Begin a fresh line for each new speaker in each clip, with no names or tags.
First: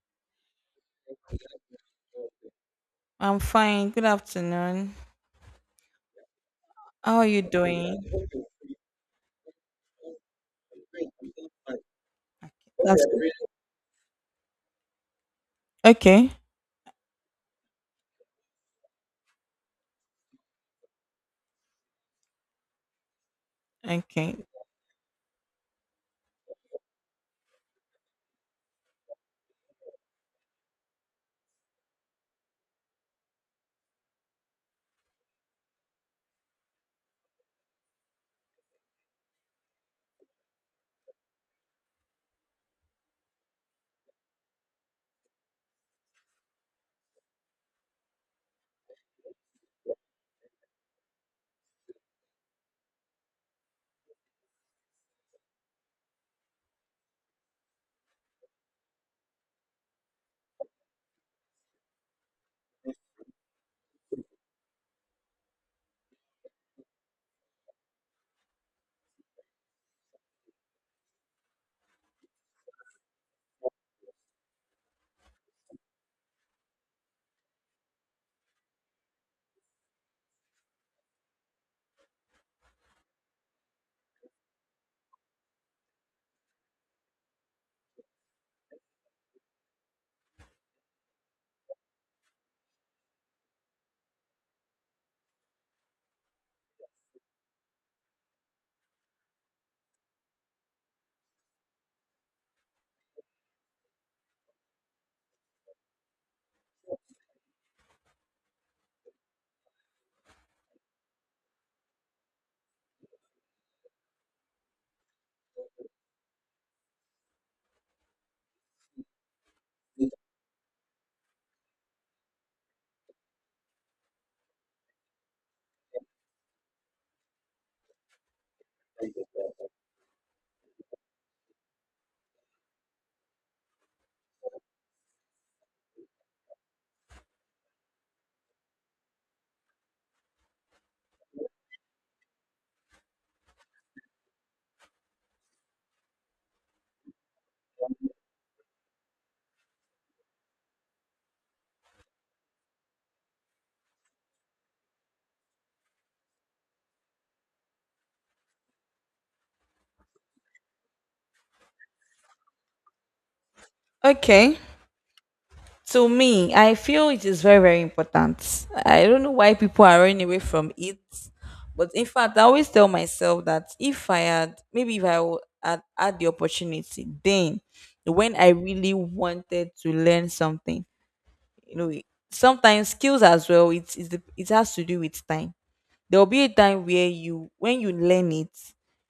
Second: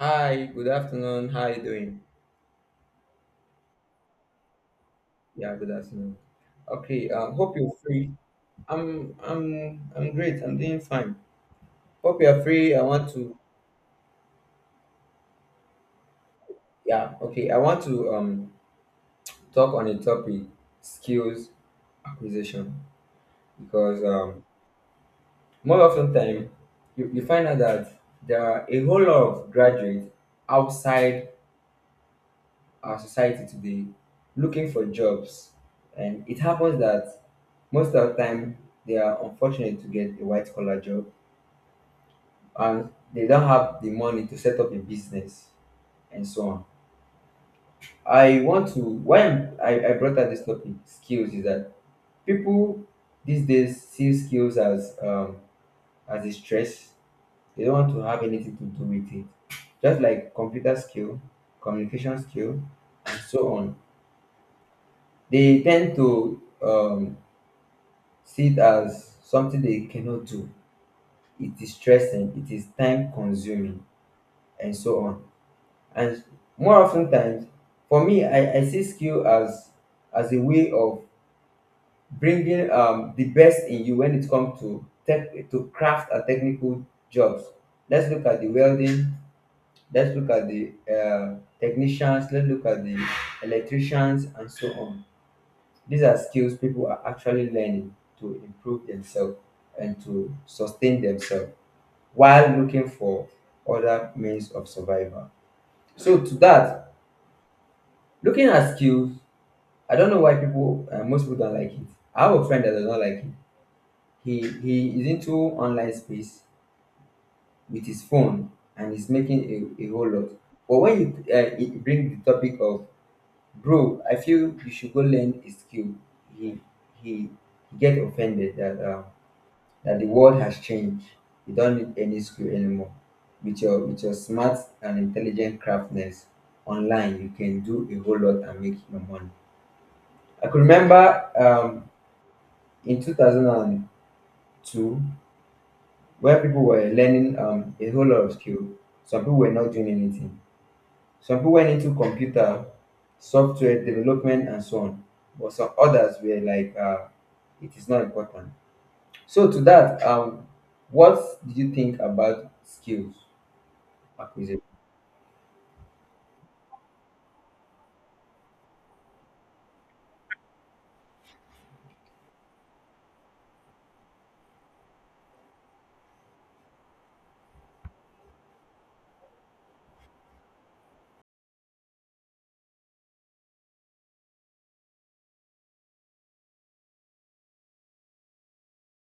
Hi, good afternoon. How you doing?
I'm fine. Good afternoon.
Yeah, good afternoon. Okay,
How are you
hope you're free.
doing?
I'm great. I'm doing fine. Hope you're free. I
That's
want
good.
to,
Okay.
yeah, okay, I want to talk on a topic, skills acquisition, because
Okay.
more often time, you find out that there are a whole lot of graduates outside our society today looking for jobs, and it happens that most of the time, they are unfortunate to get a white collar job, and they don't have the money to set up a business, and so on. I brought up this topic, skills, is that people these days see skills as a stress. They don't want to have anything to do with it. Just like computer skill, communication skill, and so on. They tend to see it as something they cannot do. It is stressing, it is time consuming, and so on. And more often times, for me, I see skill as a way of bringing the best in you when it comes to tech, to craft and technical jobs. Let's look at the welding. Let's look at the technicians. Let's look at the electricians, and so on. These are skills people are actually learning to improve themselves, and to sustain themselves while looking for other means of survival. So to that, looking at skills, I don't know why most people don't like it. I have a friend that does not like it. He is into online space with his phone, and he's making a whole lot. But when you it bring the topic of, bro, I feel you should go learn a skill. He he get offended that the world has changed. You don't need any skill anymore. With your smart and intelligent craftness online, you can do a whole lot and make your money. I could remember in 2002 where people were learning a whole lot of skill. Some people were not doing anything. Some people went into computer, software development, and so on. But some others were like, it is not important. So to that, what do you think about skills
Okay.
acquisition?
To me, I feel it is very, very important. I don't know why people are running away from it. But in fact, I always tell myself that if I had, maybe if I w- had had the opportunity, then when I really wanted to learn something, you know, sometimes skills as well, it has to do with time. There will be a time where you when you learn it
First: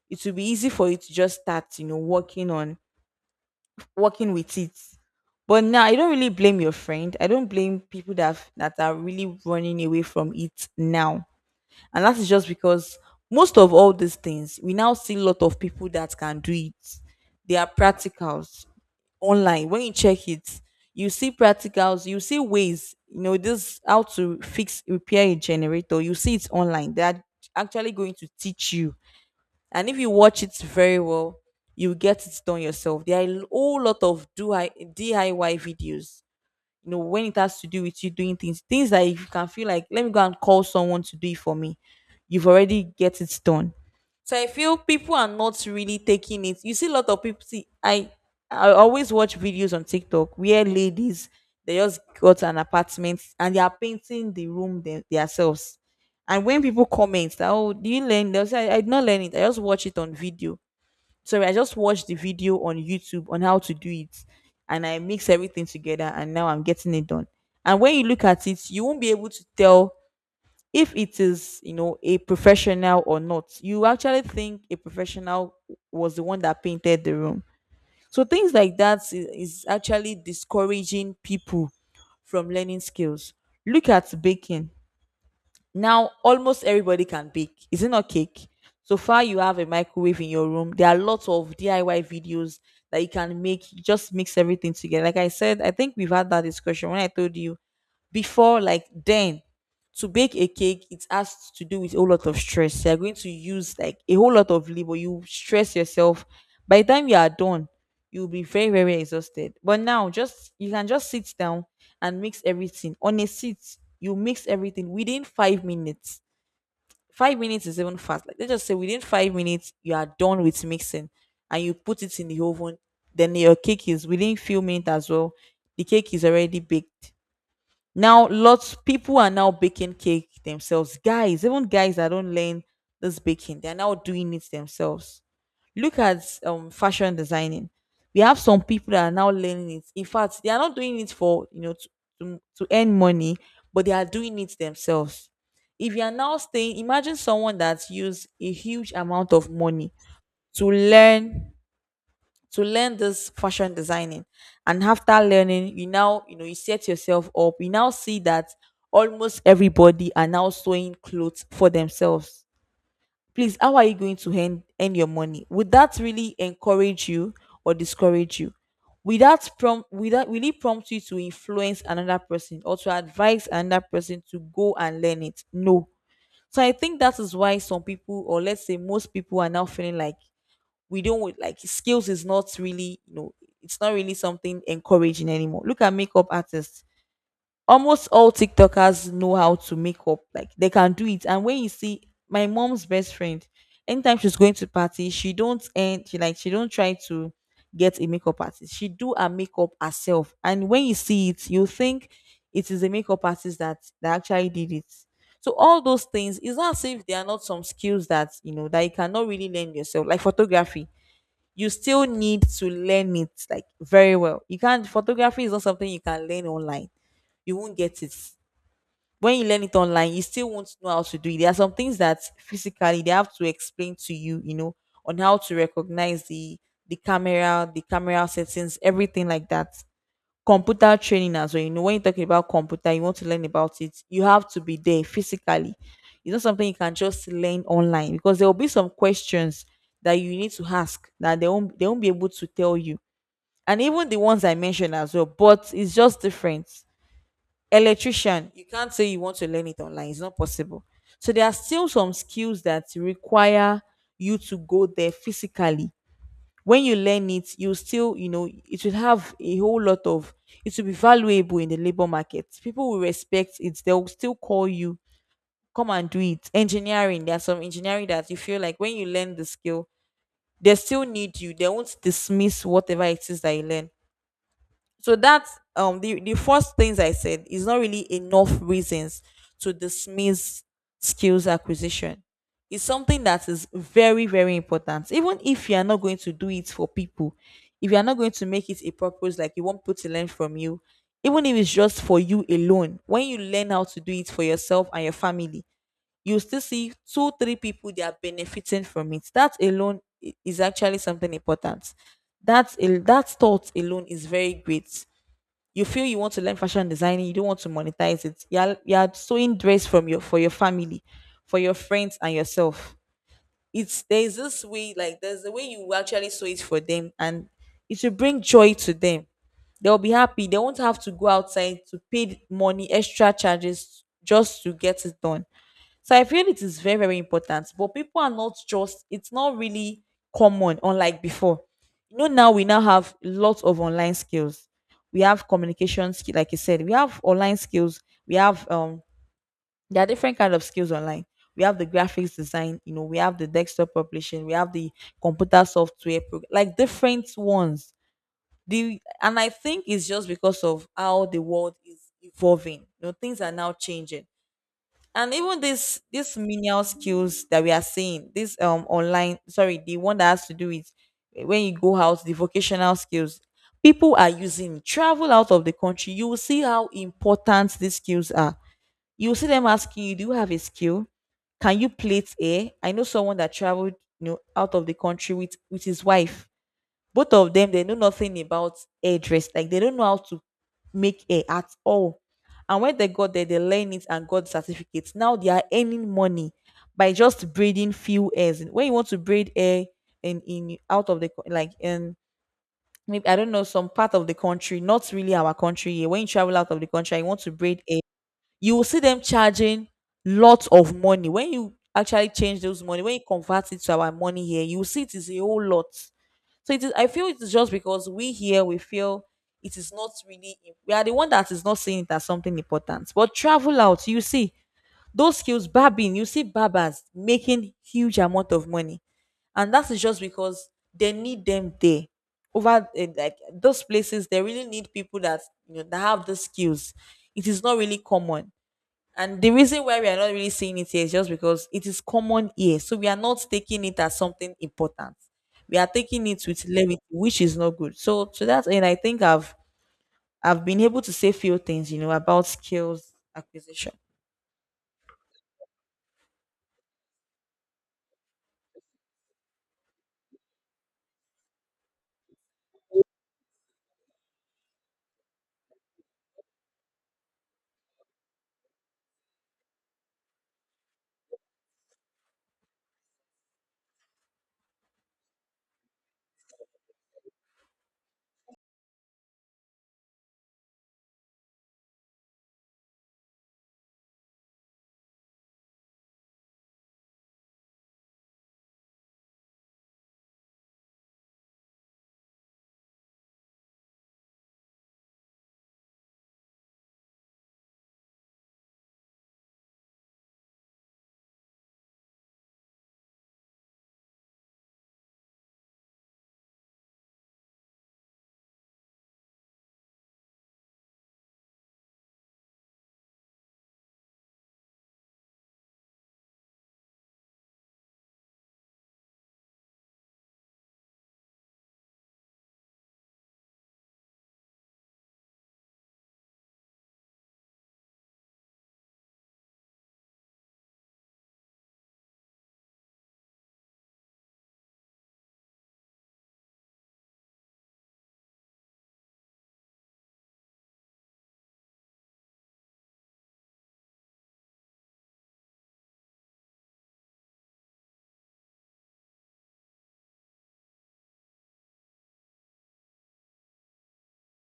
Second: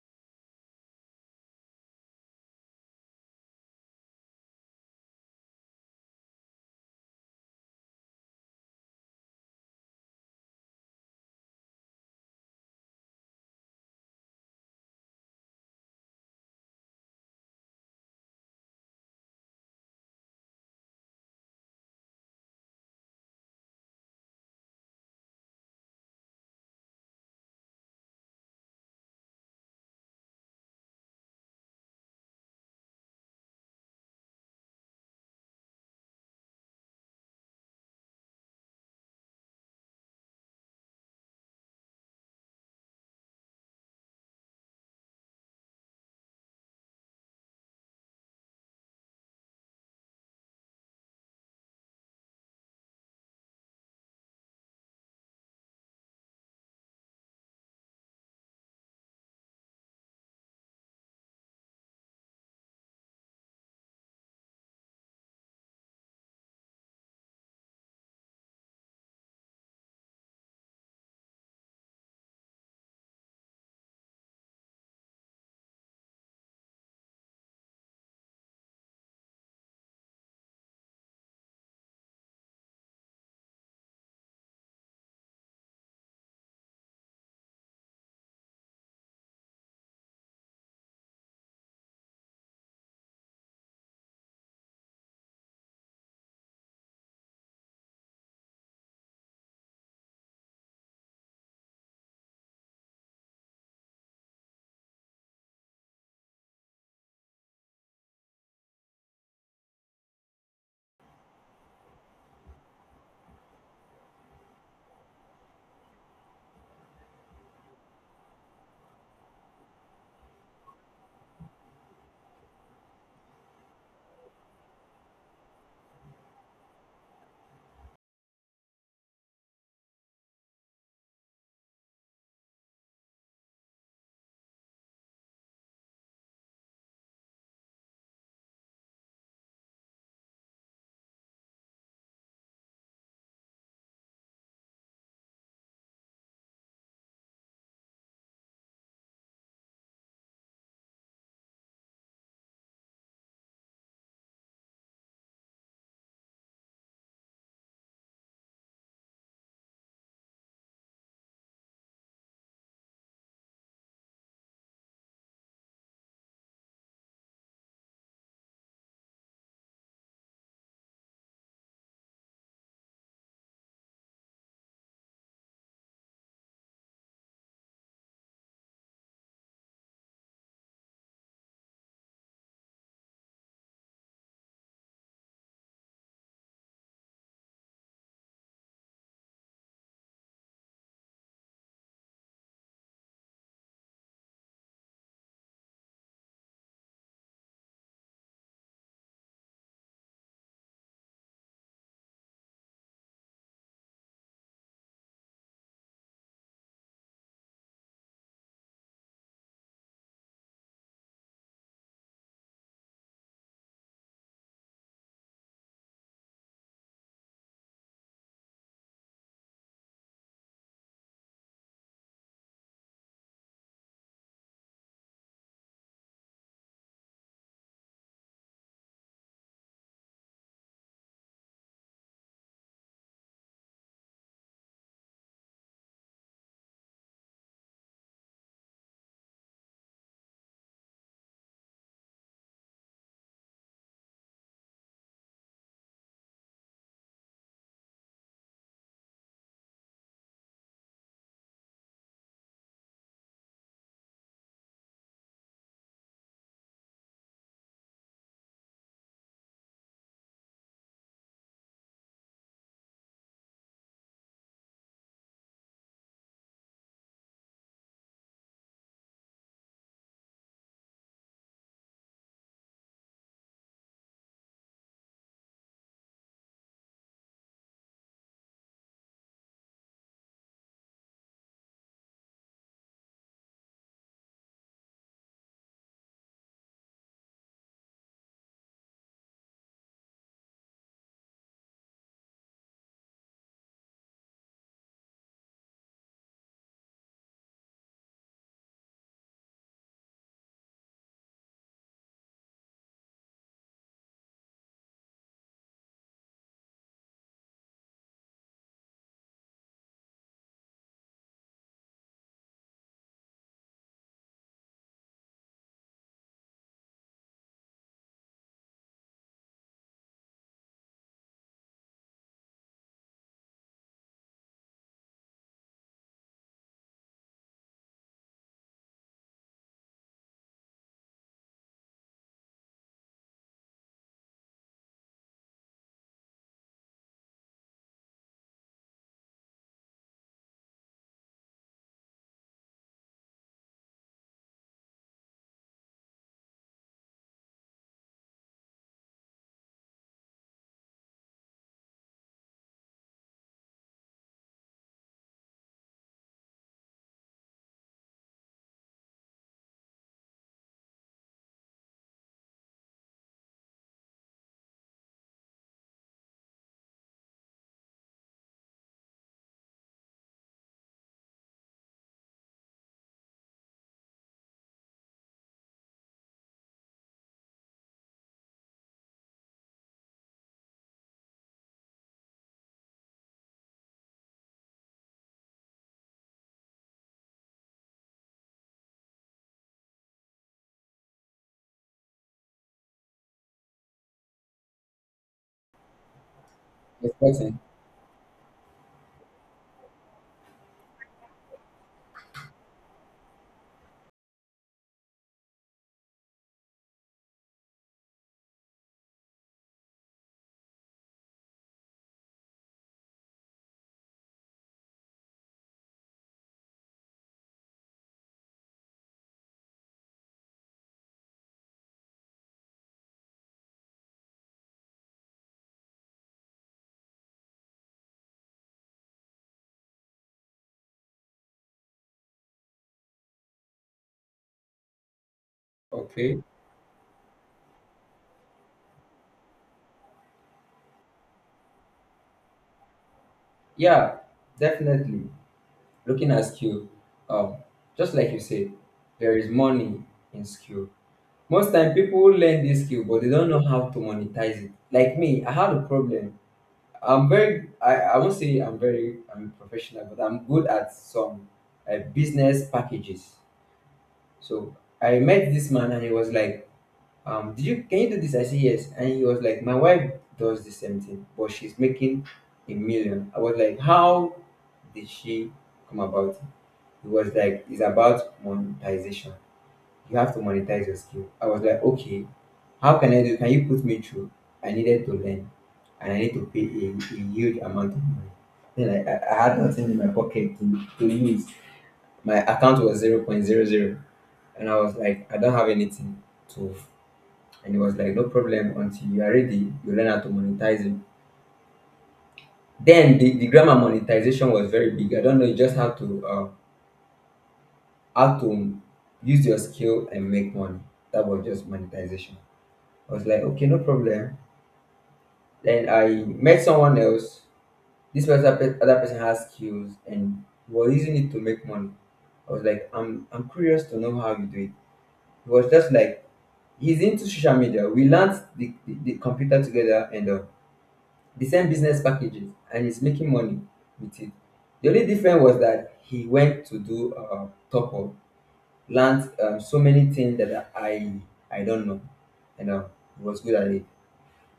it will be easy for you to just start, you know, working with it. But now I don't really blame your friend, I don't blame people that are really running away from it now. And that is just because most of all these things, we now see a lot of people that can do it. They are practicals online. When you check it, you see practicals, you see ways, you know, this how to fix, repair a generator. You see it's online, they're actually going to teach you. And if you watch it very well, you get it done yourself. There are a whole lot of do DIY videos, you know, when it has to do with you doing things that if you can feel like, let me go and call someone to do it for me, you've already get it done. So I feel people are not really taking it. You see a lot of people, see, I always watch videos on TikTok where ladies, they just got an apartment and they are painting the room themselves. And when people comment that, oh, do you learn, they'll say, I did not learn it, I just watch it on video. Sorry, I just watched the video on YouTube on how to do it, and I mix everything together, and now I'm getting it done. And when you look at it, you won't be able to tell if it is, you know, a professional or not. You actually think a professional was the one that painted the room. So things like that is actually discouraging people from learning skills. Look at baking. Now, almost everybody can bake. Is it not cake? So far, you have a microwave in your room. There are lots of DIY videos that you can make. You just mix everything together. Like I said, I think we've had that discussion when I told you before, like then, to bake a cake, it has to do with a whole lot of stress. You're going to use like a whole lot of labor. You stress yourself. By the time you are done, you'll be very, very exhausted. But now, just you can just sit down and mix everything on a seat. You mix everything within 5 minutes. 5 minutes is even fast. Like, let's just say within 5 minutes you are done with mixing, and you put it in the oven, then your cake is within few minutes as well. The cake is already baked. Now, lots people are now baking cake themselves. Guys, even guys that don't learn this baking, they're now doing it themselves. Look at fashion designing. We have some people that are now learning it. In fact, they are not doing it for, you know, to earn money, but they are doing it themselves. If you are now staying, imagine someone that's used a huge amount of money to learn, to learn this fashion designing. And after learning, you now, you know, you set yourself up, you now see that almost everybody are now sewing clothes for themselves. Please, how are you going to earn your money? Would that really encourage you or discourage you? Will that prompt without that really prompt you to influence another person or to advise another person to go and learn it? No. So I think that is why some people, or let's say most people are now feeling like, we don't like, skills is not really, you know, it's not really something encouraging anymore. Look at makeup artists, almost all TikTokers know how to make up, like, they can do it. And when you see my mom's best friend, anytime she's going to party, she don't end she like she don't try to get a makeup artist. She do her makeup herself, and when you see it, you think it is a makeup artist that actually did it. So all those things, is not as if there are not some skills that, you know, that you cannot really learn yourself, like photography. You still need to learn it, like, very well. You can't, photography is not something you can learn online. You won't get it. When you learn it online, you still won't know how to do it. There are some things that physically they have to explain to you, you know, on how to recognize the, the camera settings, everything like that. Computer training as well, you know, when you're talking about computer, you want to learn about it, you have to be there physically. It's not something you can just learn online, because there will be some questions that you need to ask that they won't be able to tell you. And even the ones I mentioned as well, but it's just different. Electrician, you can't say you want to learn it online, it's not possible. So there are still some skills that require you to go there physically. When you learn it, you still, you know, it will have a whole lot of, it will be valuable in the labor market, people will respect it, they'll still call you, come and do it. Engineering. There's some engineering that you feel like when you learn the skill, they still need you, they won't dismiss whatever it is that you learn. So that's the first things I said is not really enough reasons to dismiss skills acquisition. It's something that is very, very important. Even if you are not going to do it for people, if you are not going to make it a purpose, like you want people to learn from you, even if it's just for you alone, when you learn how to do it for yourself and your family, you still see two three people they are benefiting from it. That alone is actually something important. That thought alone is very great. You feel you want to learn fashion designing, you don't want to monetize it. You're sewing dress from your for your family, for your friends and yourself. It's, there's this way, like there's a way you actually sew it for them, and it will bring joy to them. They'll be happy. They won't have to go outside to pay money, extra charges just to get it done. So I feel it is very, very important. But people are not just, it's not really common, unlike before. You know, now we now have lots of online skills. We have communication skill, like you said, we have online skills, we have, there are different kind of skills online. We have the graphics design, you know, we have the desktop publishing, we have the computer software like different ones. The and I think it's just because of how the world is evolving. You know, things are now changing, and even this menial skills that we are seeing, this online sorry the one that has to do with, when you go out, the vocational skills, people are using, travel out of the country, you will see how important these skills are. You will see them asking you, do you have a skill, can you plait hair? I know someone that traveled, you know, out of the country with his wife. Both of them, they know nothing about hairdress, like, they don't know how to make hair at all. And when they got there, they learn it and got certificates. Now they are earning money by just braiding few hairs. When you want to braid hair, in out of the like in, maybe, I don't know, some part of the country, not really our country here. When you travel out of the
It's
country and you want to
important.
braid hair, you will see them charging lots of money. When you actually change those money, when you convert it to our money here, you will see it is a whole lot. So it is. I feel it is just because we here, we feel it is not really. We are the one that is not seeing it as something important. But travel out, you see those skills, barbing. You see barbers making huge amount of money, and that is just because they need them there. Over, like, those places, they really need people that, you know, that have the skills. It is not really common, and the reason why we are not really seeing it here is just because it is common here. So we are not taking it as something important. We are taking it
Okay.
with levity, which is not good. So to that end, I think I've been able to say few things about skills acquisition.
Yeah, definitely. Looking at skill, um, just like you said, there is money in skill. Most time, people learn this skill, but they don't know how to monetize it. Like me, I had a problem. I won't say I'm professional, but I'm good at some business packages. So I met this man, and he was like, did you can you do this? I said yes. And he was like, my wife does the same thing, but she's making a million. I was like, how did she come about it? He was like, it's about monetization. You have to monetize your skill. I was like, okay, how can I do? Can you put me through? I needed to learn, and I need to pay a huge amount of money. Then I had nothing in my pocket to use. My account was 0.00, and I was like, I don't have anything to. And it was like, no problem, until you are ready, you learn how to monetize it. Then the grammar monetization was very big. I don't know, you just have to, how to use your skill and make money. That was just monetization. I was like, okay, no problem. Then I met someone else. This person, other person has skills and was using it to make money. I was like, I'm curious to know how you do it. It was just like, he's into social media. We learned the computer together, and the same business packages, and he's making money with it. The only difference was that he went to do top up, learned so many things that I don't know, and he was good at it.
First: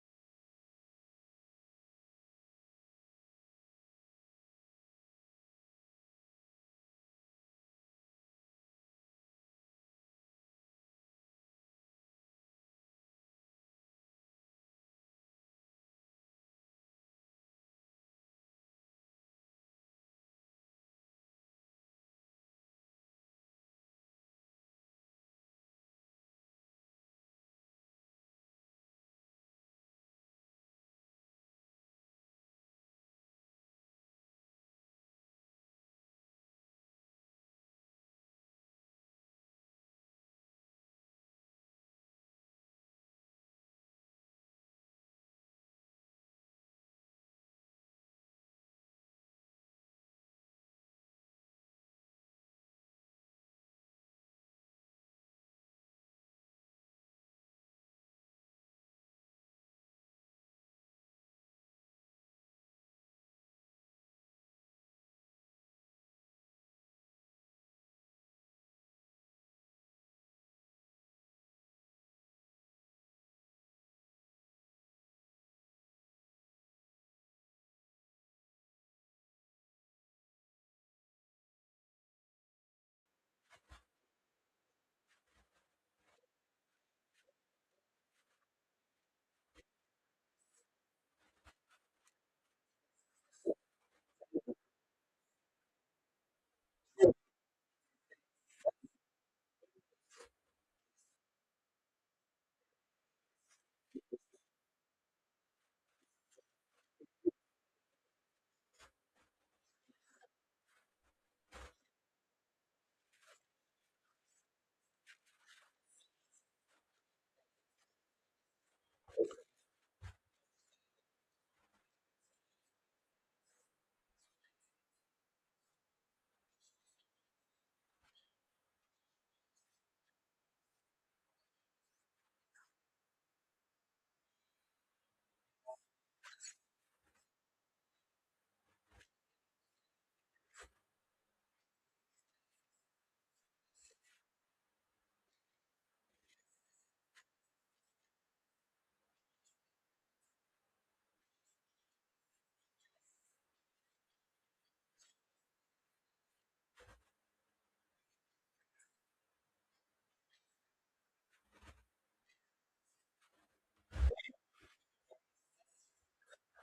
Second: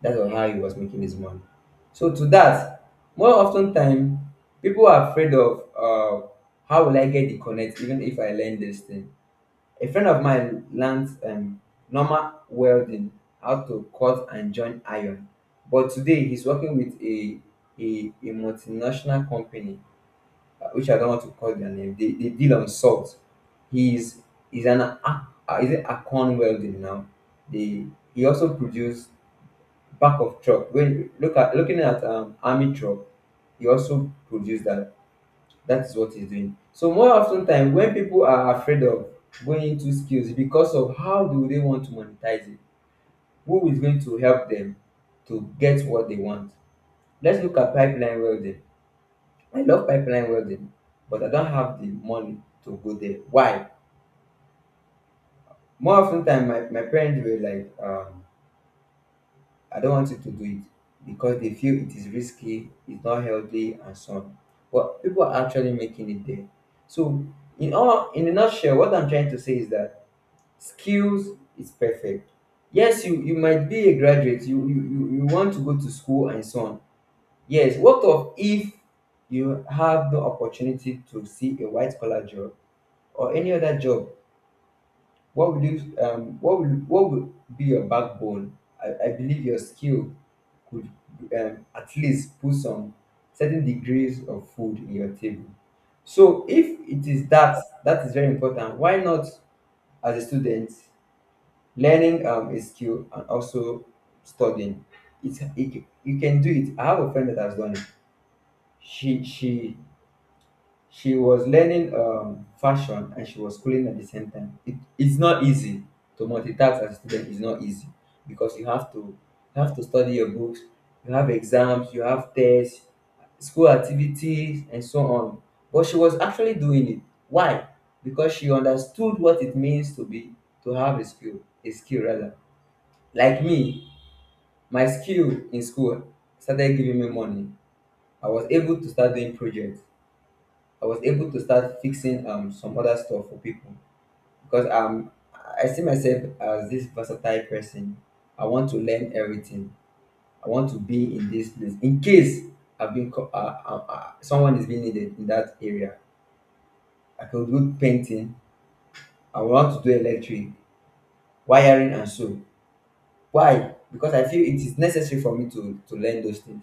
That's on how he was making his money. So to that, more often time, people are afraid of, how will I get the connect even if I learn this thing. A friend of mine learned normal welding, how to cut and join iron. But today he's working with a multinational company, which I don't want to call their name. They deal on salt. He's is an ac- Is it Acon welding now. They He also produced back of truck, when looking at army truck, he also produce that. That is what he's doing. So more often time, when people are afraid of going into skills, because of how do they want to monetize it, who is going to help them to get what they want? Let's look at pipeline welding. I love pipeline welding, but I don't have the money to go there. Why? More often time, my parents were like, I don't want you to do it, because they feel it is risky, it's not healthy, and so on. But people are actually making it there. So, in all, in a nutshell, what I'm trying to say is that skills is perfect. Yes, you might be a graduate, you want to go to school, and so on. Yes, what of if you have the opportunity to see a white collar job or any other job, what will be your backbone? I believe your skill could at least put some certain degrees of food in your table. So if it is that that is very important, why not as a student learning a skill and also studying? You can do it. I have a friend that has done it. She she she was learning fashion, and she was schooling at the same time. It's not easy to multitask as a student. It's not easy because you have to study your books, you have exams, you have tests, school activities, and so on. But she was actually doing it. Why? Because she understood what it means to have a skill rather. Like me, my skill in school started giving me money. I was able to start doing projects. I was able to start fixing some other stuff for people, because I see myself as this versatile person. I want to learn everything. I want to be in this place in case someone is being needed in that area. I can do painting. I want to do electric wiring, and so. Why? Because I feel it is necessary for me to learn those things.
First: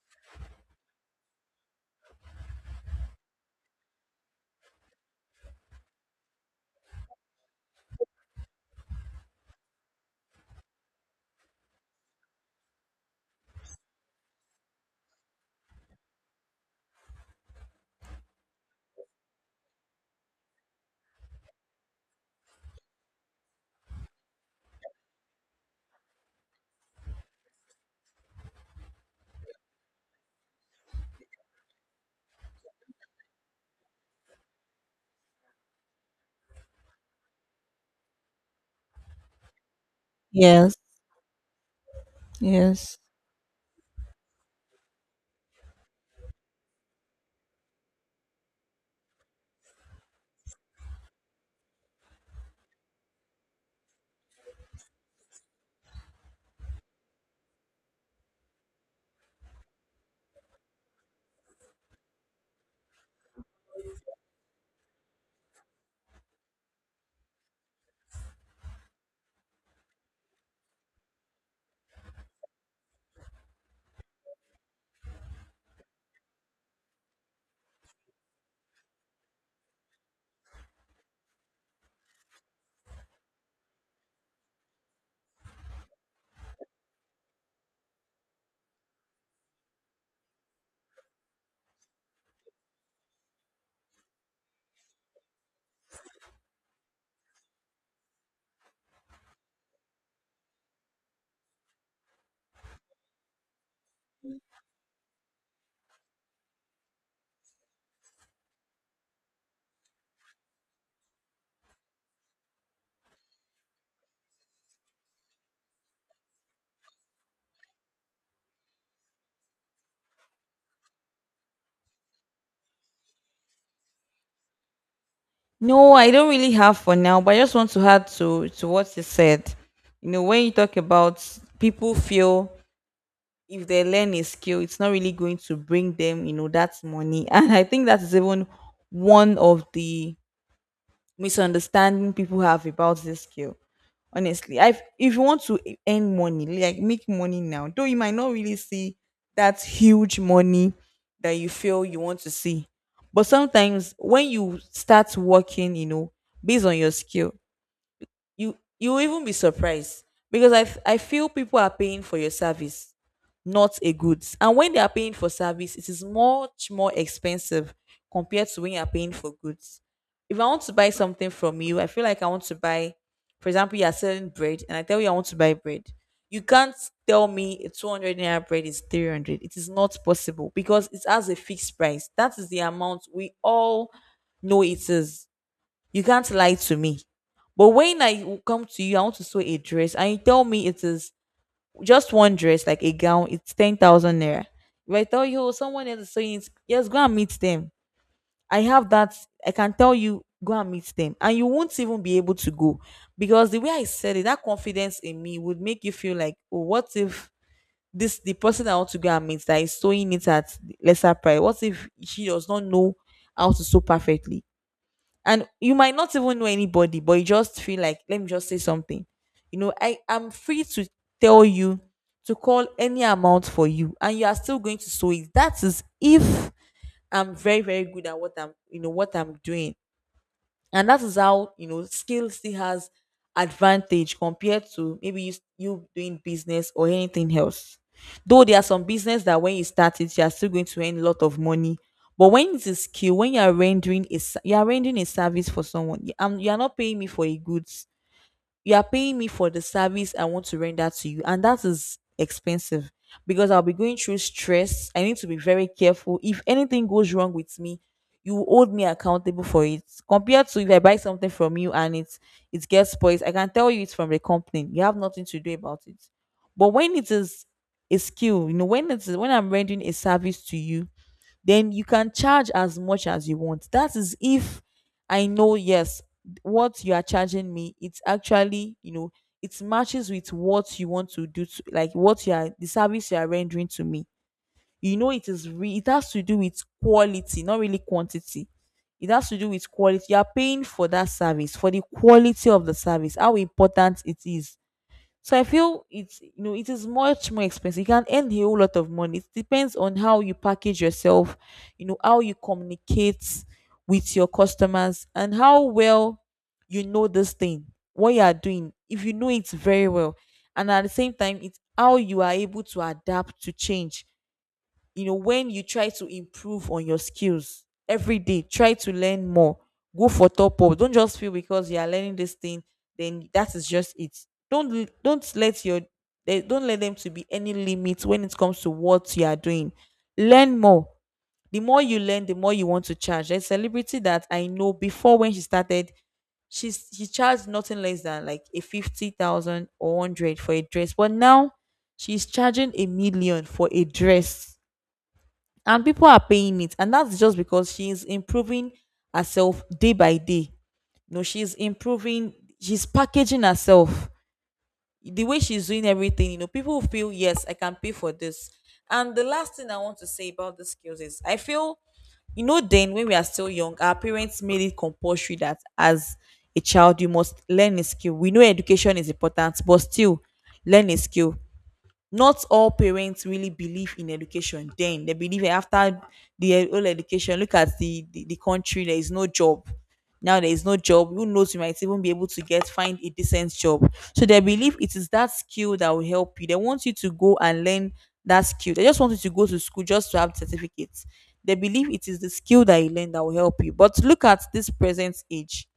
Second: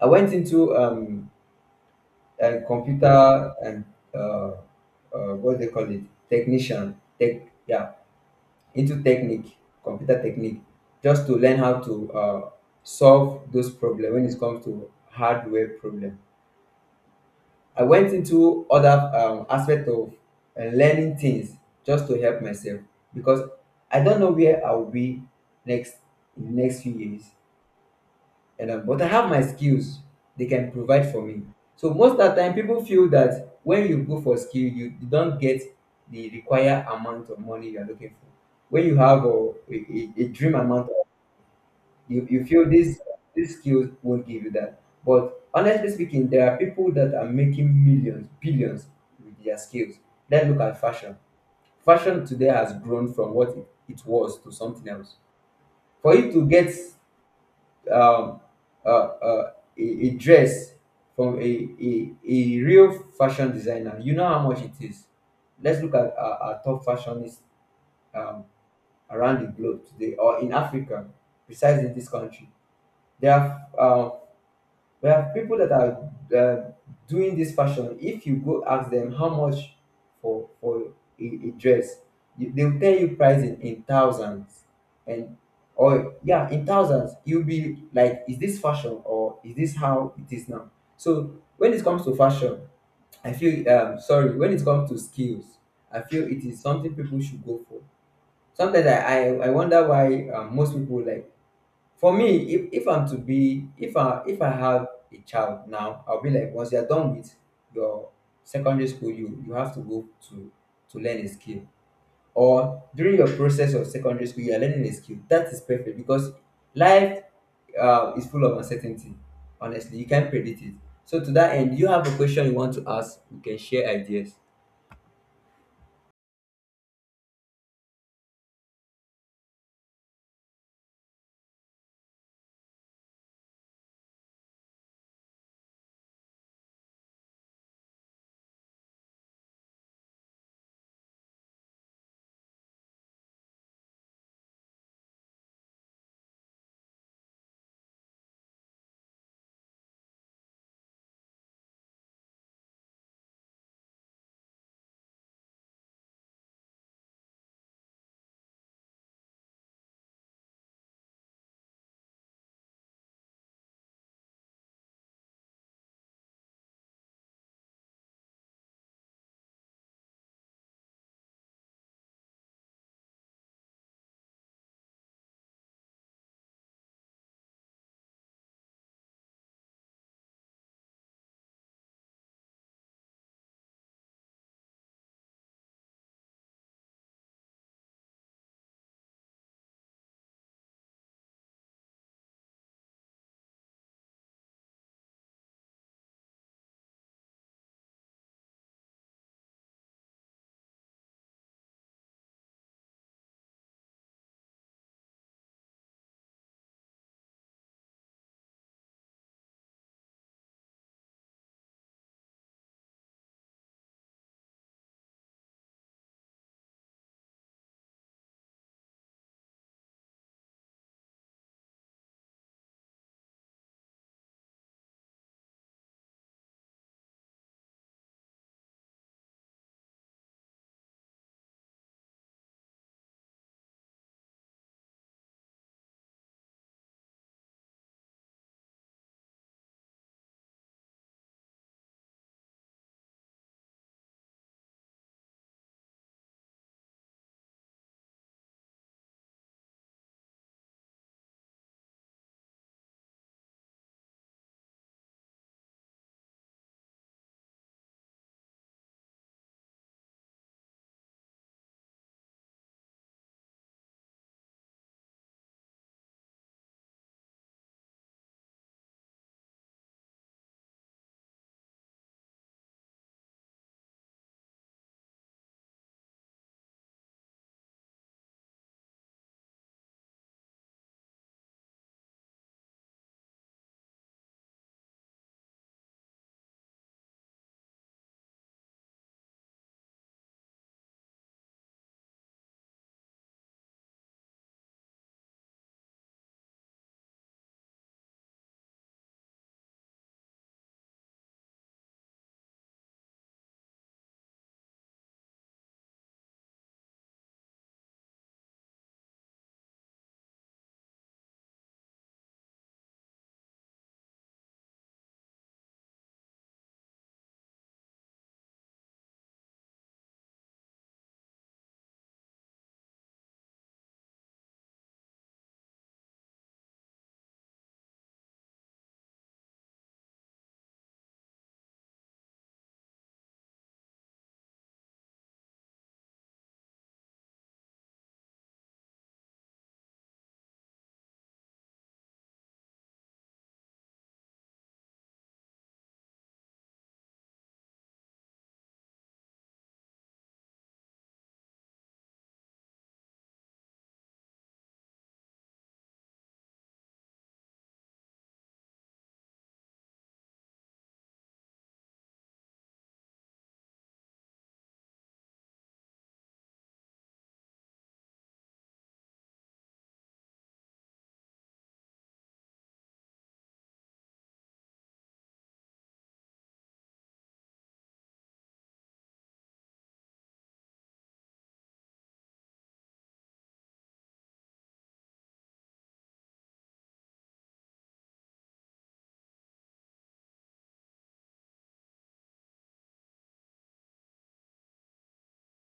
I went into a computer, and uh, what do they call it, technician tech yeah, into technique, computer technique, just to learn how to solve those problems when it comes to hardware problem. I went into other aspect of learning things just to help myself, because I don't know where I will be next in the next few years, and but I have my skills. They can provide for me. So most of the time, people feel that when you go for skill, don't get the required amount of money you are looking for. When you have a dream
Yes.
amount, you feel
Yes.
this skills won't give you that. But honestly speaking, there are people that are making millions, billions with their skills. Let's look at fashion. Fashion today has grown from what it was to something else. For you to get um, uh, uh, a dress from a real fashion designer, you know how much it is. Let's look at our top fashionists um, around the globe today, or in Africa, besides in this country. They are We have people that are uh, doing this fashion. If you go ask them how much for a dress, they'll tell you price in thousands, and or yeah, in thousands. You'll be like, is this fashion, or is this how it is now? So when it comes to fashion, I feel sorry, when it comes to skills, I feel it is something people should go for. Sometimes I wonder why, most people, like for me, if I'm to be, if I have a child now, I'll be like, once you're done with your secondary school, you have to go to learn a skill. Or during your process of secondary school, you're learning a skill, that is perfect, because life is full of uncertainty. Honestly, you can't predict it. So to that end, you have a question you want to ask, you can share ideas.
No, I don't really have for now, but I just want to add to what you said. You know, when you talk about people feel if they learn a skill, it's not really going to bring them that money. And I think that is even one of the misunderstanding people have about this skill. Honestly, I if you want to earn money, like make money now, though you might not really see that huge money that you feel you want to see. But sometimes when you start working based on your skill, you will even be surprised because I feel people are paying for your service, not a goods. And when they are paying for service, it is much more expensive compared to when you are paying for goods. If I want to buy something from you, I feel like I want to buy, for example, you are selling bread, and I tell you I want to buy bread. You can't tell me a 200 naira bread is 300. It is not possible because it has a fixed price. That is the amount we all know it is. You can't lie to me. But when I come to you, I want to sew a dress, and you tell me it is just one dress, like a gown, it's 10,000 naira. If I tell you, "Oh, someone else is sewing it, yes, go and meet them. I have that. I can tell you, go and meet them." And you won't even be able to go because the way I said it, that confidence in me would make you feel like, oh, what if this the person I want to go and meet that is sewing it at lesser price? What if she does not know how to sew perfectly? And you might not even know anybody, but you just feel like let me just say something. I am free to tell you to call any amount for you, and you are still going to sew it. That is if I'm very, very good at what I'm doing. And that is how you know skill still has advantage compared to maybe you doing business or anything else. Though there are some business that when you start it, you are still going to earn a lot of money. But when it's a skill, when you are rendering a service for someone, you are not paying me for a good. You are paying me for the service I want to render to you, and that is expensive because I'll be going through stress. I need to be very careful. If anything goes wrong with me, you will hold me accountable for it. Compared to if I buy something from you and it gets spoiled, I can tell you it's from the company. You have nothing to do about it. But when it is a skill, when I'm rendering a service to you, then you can charge as much as you want. That is if I know, yes, what you are charging me. It's actually, it matches with what you want to do, to, like what you are, the service you are rendering to me. You know, it is, it has to do with quality, not really quantity. It has to do with quality. You are paying for that service, for the quality of the service, how important it is. So I feel it's you know it is much more expensive. You can earn a whole lot of money. It depends on how you package yourself, how you communicate with your customers and how well you know this thing, what you are doing. If you know it very well, and at the same time, it's how you are able to adapt to change when you try to improve on your skills every day. Try to learn more, go for top up. Don't just feel because you are learning this thing, then that is just it. Don't l- don't let your there- Don't let them to be any limit when it comes to what you are doing. Learn more. The more you learn, the more you want to charge. There's a celebrity that I know. Before, when she started, she charged nothing less than like a 50,000 or 100 for a dress, but now she's charging a million for a dress. And people are paying it, and that's just because she's improving herself day by day. She's improving, she's packaging herself. The way she's doing everything, people feel, yes, I can pay for this. And the last thing I want to say about the skills is I feel. Then when we are still young, our parents made it compulsory that as a child you must learn a skill. We know education is important, but still, learn a skill. Not all parents really believe in education. Then they believe that after the whole education, look at the country, there is no job. Now there is no job. Who knows, you might even be able to get find a decent job. So they believe it is that skill that will help you. They want you to go and learn that skill. They just want you to go to school just to have certificates. They believe it is the skill that you learn that will help you. But look at this present age,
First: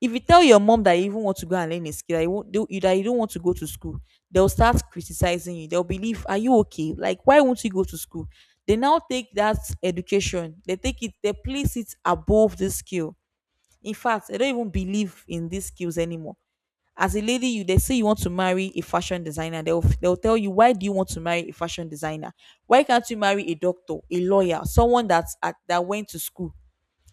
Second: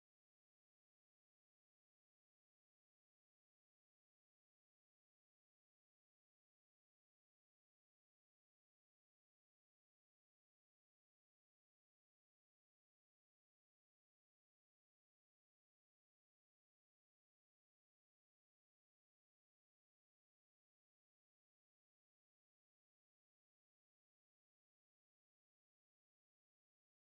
if you tell your mom that you even want to go and learn a skill, that you don't want to go to school, they'll start criticizing you. They'll believe, are you okay? Like, why won't you go to school? They now take that education, they take it, they place it above this skill. In fact, they don't even believe in these skills anymore. As a lady, you they say you want to marry a fashion designer, they'll tell you, why do you want to marry a fashion designer? Why can't you marry a doctor, a lawyer, someone that went to school?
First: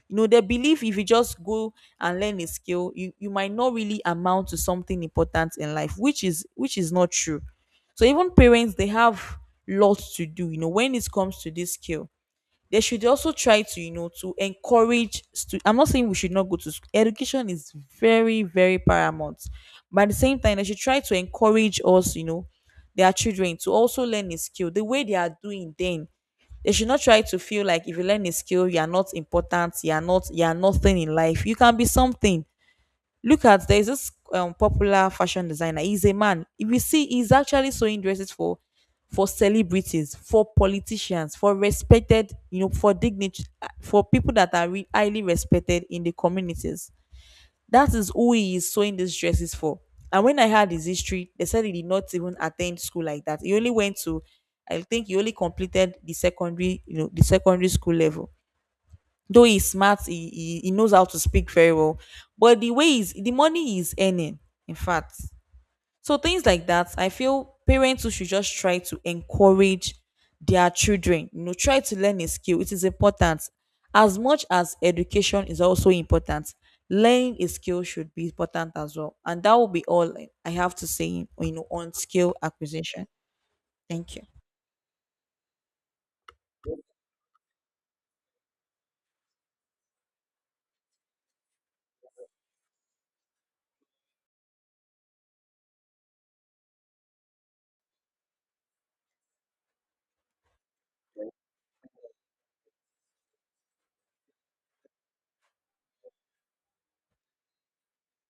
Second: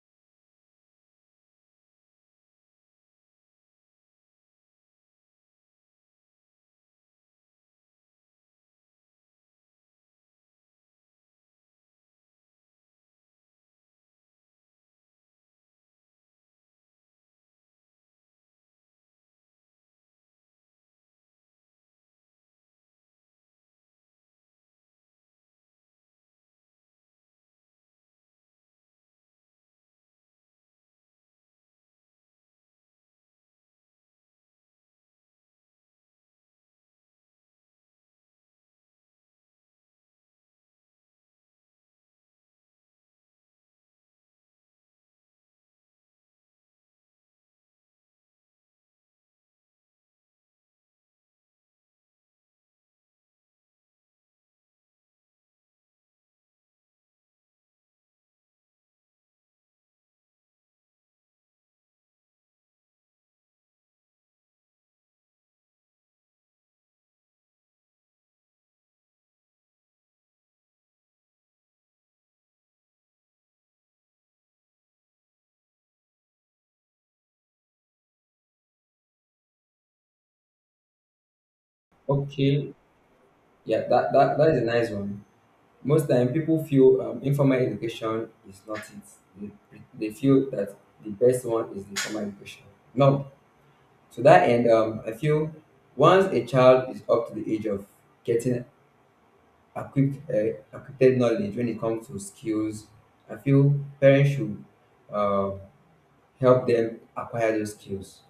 They believe if you just go and learn a skill, you might not really amount to something important in life, which is not true. So even parents, they have lots to do when it comes to this skill. They should also try to you know to encourage I'm not saying we should not go to school. Education is very, very paramount. But at the same time, they should try to encourage us, their children, to also learn a skill the way they are doing then. They should not try to feel like if you learn a skill, you are not important, you are nothing in life. You can be something. Look at, there's this popular fashion designer. He's a man. If you see, he's actually sewing dresses for celebrities, for politicians, for respected you know for dignity, for people that are highly respected in the communities. That is who he is sewing these dresses for. And when I had his history, they said he did not even attend school like that. He only went to, I think he only completed the the secondary school level. Though he's smart, he knows how to speak very well. But the way is the money he's earning, in fact, so things like that, I feel parents who should just try to encourage their children, try to learn a skill. It is important. As much as education is also important, learning a skill should be important as well. And that will be all I have to say, on skill
Okay.
acquisition.
Yeah, that
Thank you.
that, that is a nice one. Most time, people feel informal education is not it. They feel that the best one is the formal education. No, to that end, I feel once a child is up to the age of getting equipped knowledge when it comes to skills, I feel parents should uh, help them acquire those skills.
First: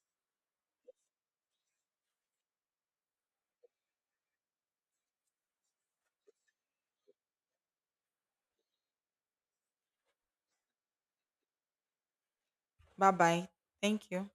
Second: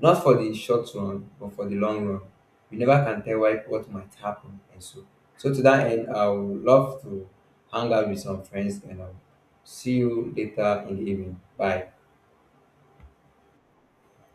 Not for the short run, but for the long run. You never can tell why, what might happen, and so. So to that end, I would love to hang out with some friends, and I'll see you later in the evening. Bye.
Bye bye. Thank you.